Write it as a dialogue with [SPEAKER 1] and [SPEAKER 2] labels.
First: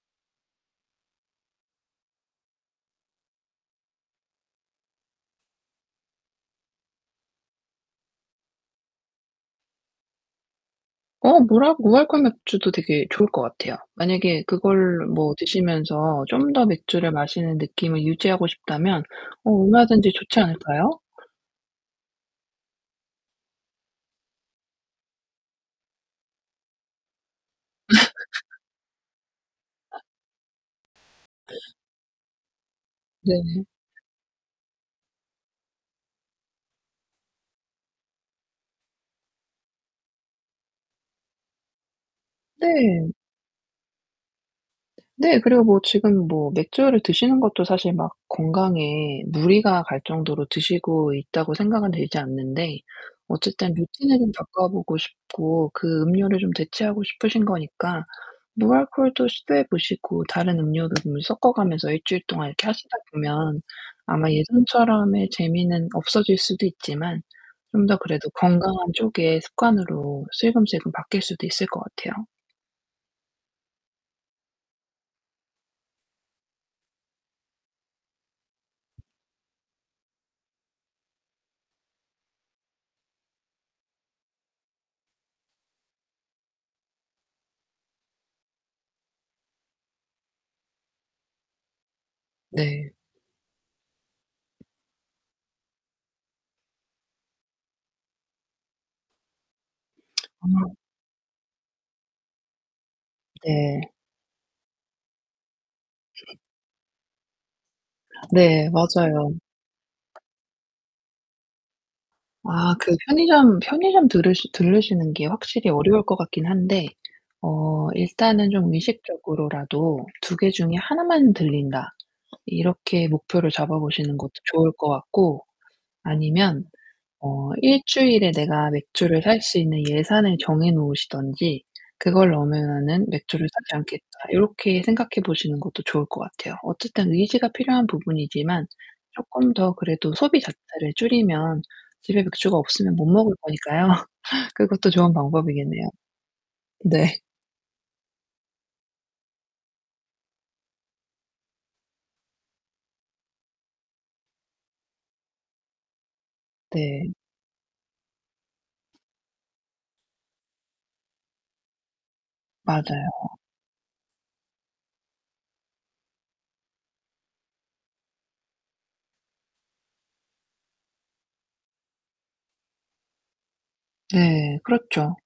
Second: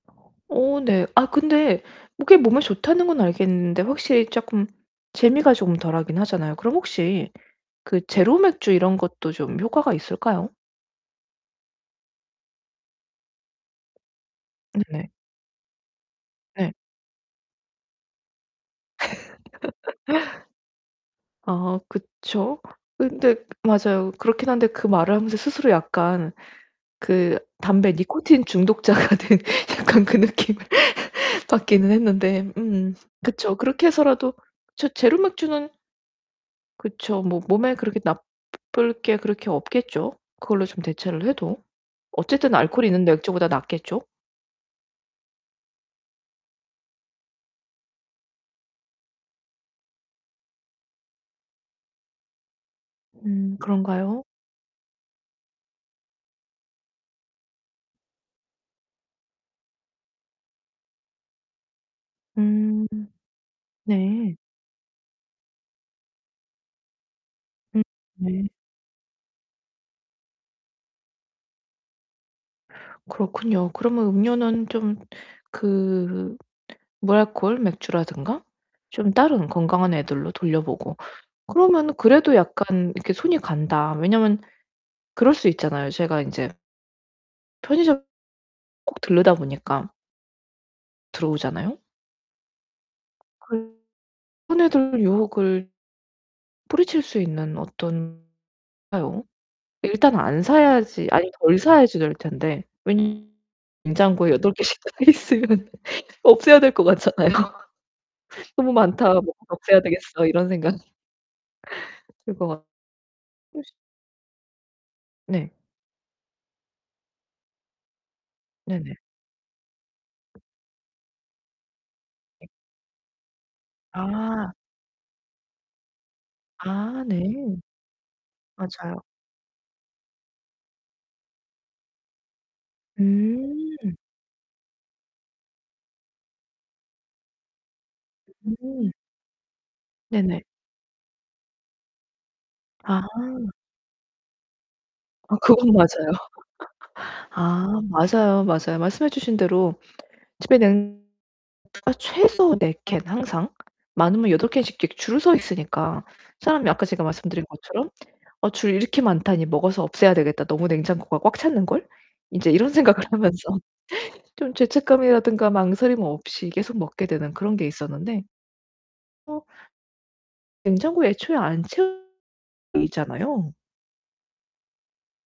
[SPEAKER 1] 어 네. 아 근데 [unintelligible] 몸에 좋다는 건 알겠는데 확실히 쪼끔 재미가 좀 덜하긴 하잖아요. 그럼 혹시 그 제로 맥주 이런 것도 좀 효과가 있을까요?
[SPEAKER 2] 어 무랄 무알콜 맥주도 되게 좋을 것 같아요. 만약에 그걸
[SPEAKER 1] 네네.
[SPEAKER 2] 뭐 드시면서 좀 더
[SPEAKER 1] 네.
[SPEAKER 2] 맥주를 마시는 느낌을 유지하고 싶다면 어 얼마든지 좋지 않을까요?
[SPEAKER 1] 아 그쵸. 근데 맞아요. 그렇긴 한데 그 말을 하면서 스스로 약간 그 담배 니코틴 중독자가 된 약간 그 느낌을 받기는 했는데 음 그쵸.
[SPEAKER 2] 네.
[SPEAKER 1] 그렇게 해서라도 제 제로 맥주는 그쵸. 뭐 몸에 그렇게 나쁠 게 그렇게 없겠죠. 그걸로 좀 대체를 해도. 어쨌든 알코올이 있는
[SPEAKER 2] 네.
[SPEAKER 1] 맥주보다 낫겠죠?
[SPEAKER 2] 네. 그리고 뭐 지금 뭐 맥주를 드시는 것도 사실 막 건강에 무리가 갈 정도로 드시고 있다고 생각은 들지 않는데
[SPEAKER 1] 음
[SPEAKER 2] 어쨌든
[SPEAKER 1] 그런가요?
[SPEAKER 2] 루틴은 바꿔보고 싶고 그 음료를 좀 대체하고 싶으신 거니까 무알콜도 시도해 보시고 다른 음료를 좀 섞어가면서 1 주일 동안 이렇게
[SPEAKER 1] 음.
[SPEAKER 2] 하시다 보면 아마
[SPEAKER 1] 네.
[SPEAKER 2] 예전처럼의 재미는 없어질 수도 있지만
[SPEAKER 1] 음
[SPEAKER 2] 좀 더 그래도
[SPEAKER 1] 네.
[SPEAKER 2] 건강한 쪽의 습관으로 슬금슬금 바뀔 수도 있을 것 같아요.
[SPEAKER 1] 그렇군요. 그러면 음료는 좀 그 무알콜 맥주라든가 좀 다른 건강한 애들로 돌려보고 그러면 그래도 약간 이렇게 손이 간다. 왜냐면 그럴 수 있잖아요. 제가 인제 편의점 꼭 들르다 보니까. 들어오잖아요?
[SPEAKER 2] 네.
[SPEAKER 1] 그 손에 들 유혹을 뿌리칠 수 있는 어떤 [unintelligible] 일단 안
[SPEAKER 2] 아.
[SPEAKER 1] 사야지 아니 덜 사야지 될 텐데. 왜 [unintelligible]
[SPEAKER 2] 네.
[SPEAKER 1] 냉장고에 8 개씩 들어가 있으면 없애야 될 것 같잖아요.
[SPEAKER 2] 네,
[SPEAKER 1] '너무 많다
[SPEAKER 2] 맞아요.
[SPEAKER 1] 먹어 없애야 되겠어.' 이런 생각. 들 거 같
[SPEAKER 2] 아 그 편의점
[SPEAKER 1] [unintelligible]
[SPEAKER 2] 편의점 들으 들르시는 게
[SPEAKER 1] 네.
[SPEAKER 2] 확실히 어려울 것 같긴 한데 어 일단은 좀
[SPEAKER 1] 네네.
[SPEAKER 2] 의식적으로라도 '2 개 중에 하나만 들린다.' 이렇게 목표를 잡아보시는 것도
[SPEAKER 1] 아.
[SPEAKER 2] 좋을 것 같고 아니면
[SPEAKER 1] 아 네.
[SPEAKER 2] 어 1 주일에 내가
[SPEAKER 1] 맞아요.
[SPEAKER 2] 맥주를 살 수 있는 예산을 정해 놓으시든지 그걸 넘으면은 맥주를 사지
[SPEAKER 1] 음.
[SPEAKER 2] 않겠다. 요렇게 생각해 보시는 것도 좋을 것 같아요. 어쨌든 의지가 필요한 부분이지만
[SPEAKER 1] [unintelligible]
[SPEAKER 2] 쪼끔 더 그래도 소비
[SPEAKER 1] 네네.
[SPEAKER 2] 자체를 줄이면 집에 맥주가 없으면
[SPEAKER 1] 아.
[SPEAKER 2] 못 먹을 거니까요. 그것도 좋은
[SPEAKER 1] 아 그건
[SPEAKER 2] 방법이겠네요.
[SPEAKER 1] 맞아요.
[SPEAKER 2] 네.
[SPEAKER 1] 아 맞아요. 맞아요. 말씀해 주신 대로 집에 냉 [unintelligible] 맥주가 최소 4 캔 항상 많으면 8 캔씩 이렇게 줄을 서 있으니까 사람이 아까 제가
[SPEAKER 2] 네.
[SPEAKER 1] 말씀드린 것처럼 '어 줄 이렇게 많다니 먹어서 없애야 되겠다. 너무 냉장고가 꽉 찼는걸.' 인제 이런 생각을
[SPEAKER 2] 맞아요.
[SPEAKER 1] 하면서 좀 죄책감이라든가 망설임 없이 계속 먹게 되는 그런 게 있었는데 어 냉장고에 애초에 안 채우 있잖아요.
[SPEAKER 2] 네, 그렇죠.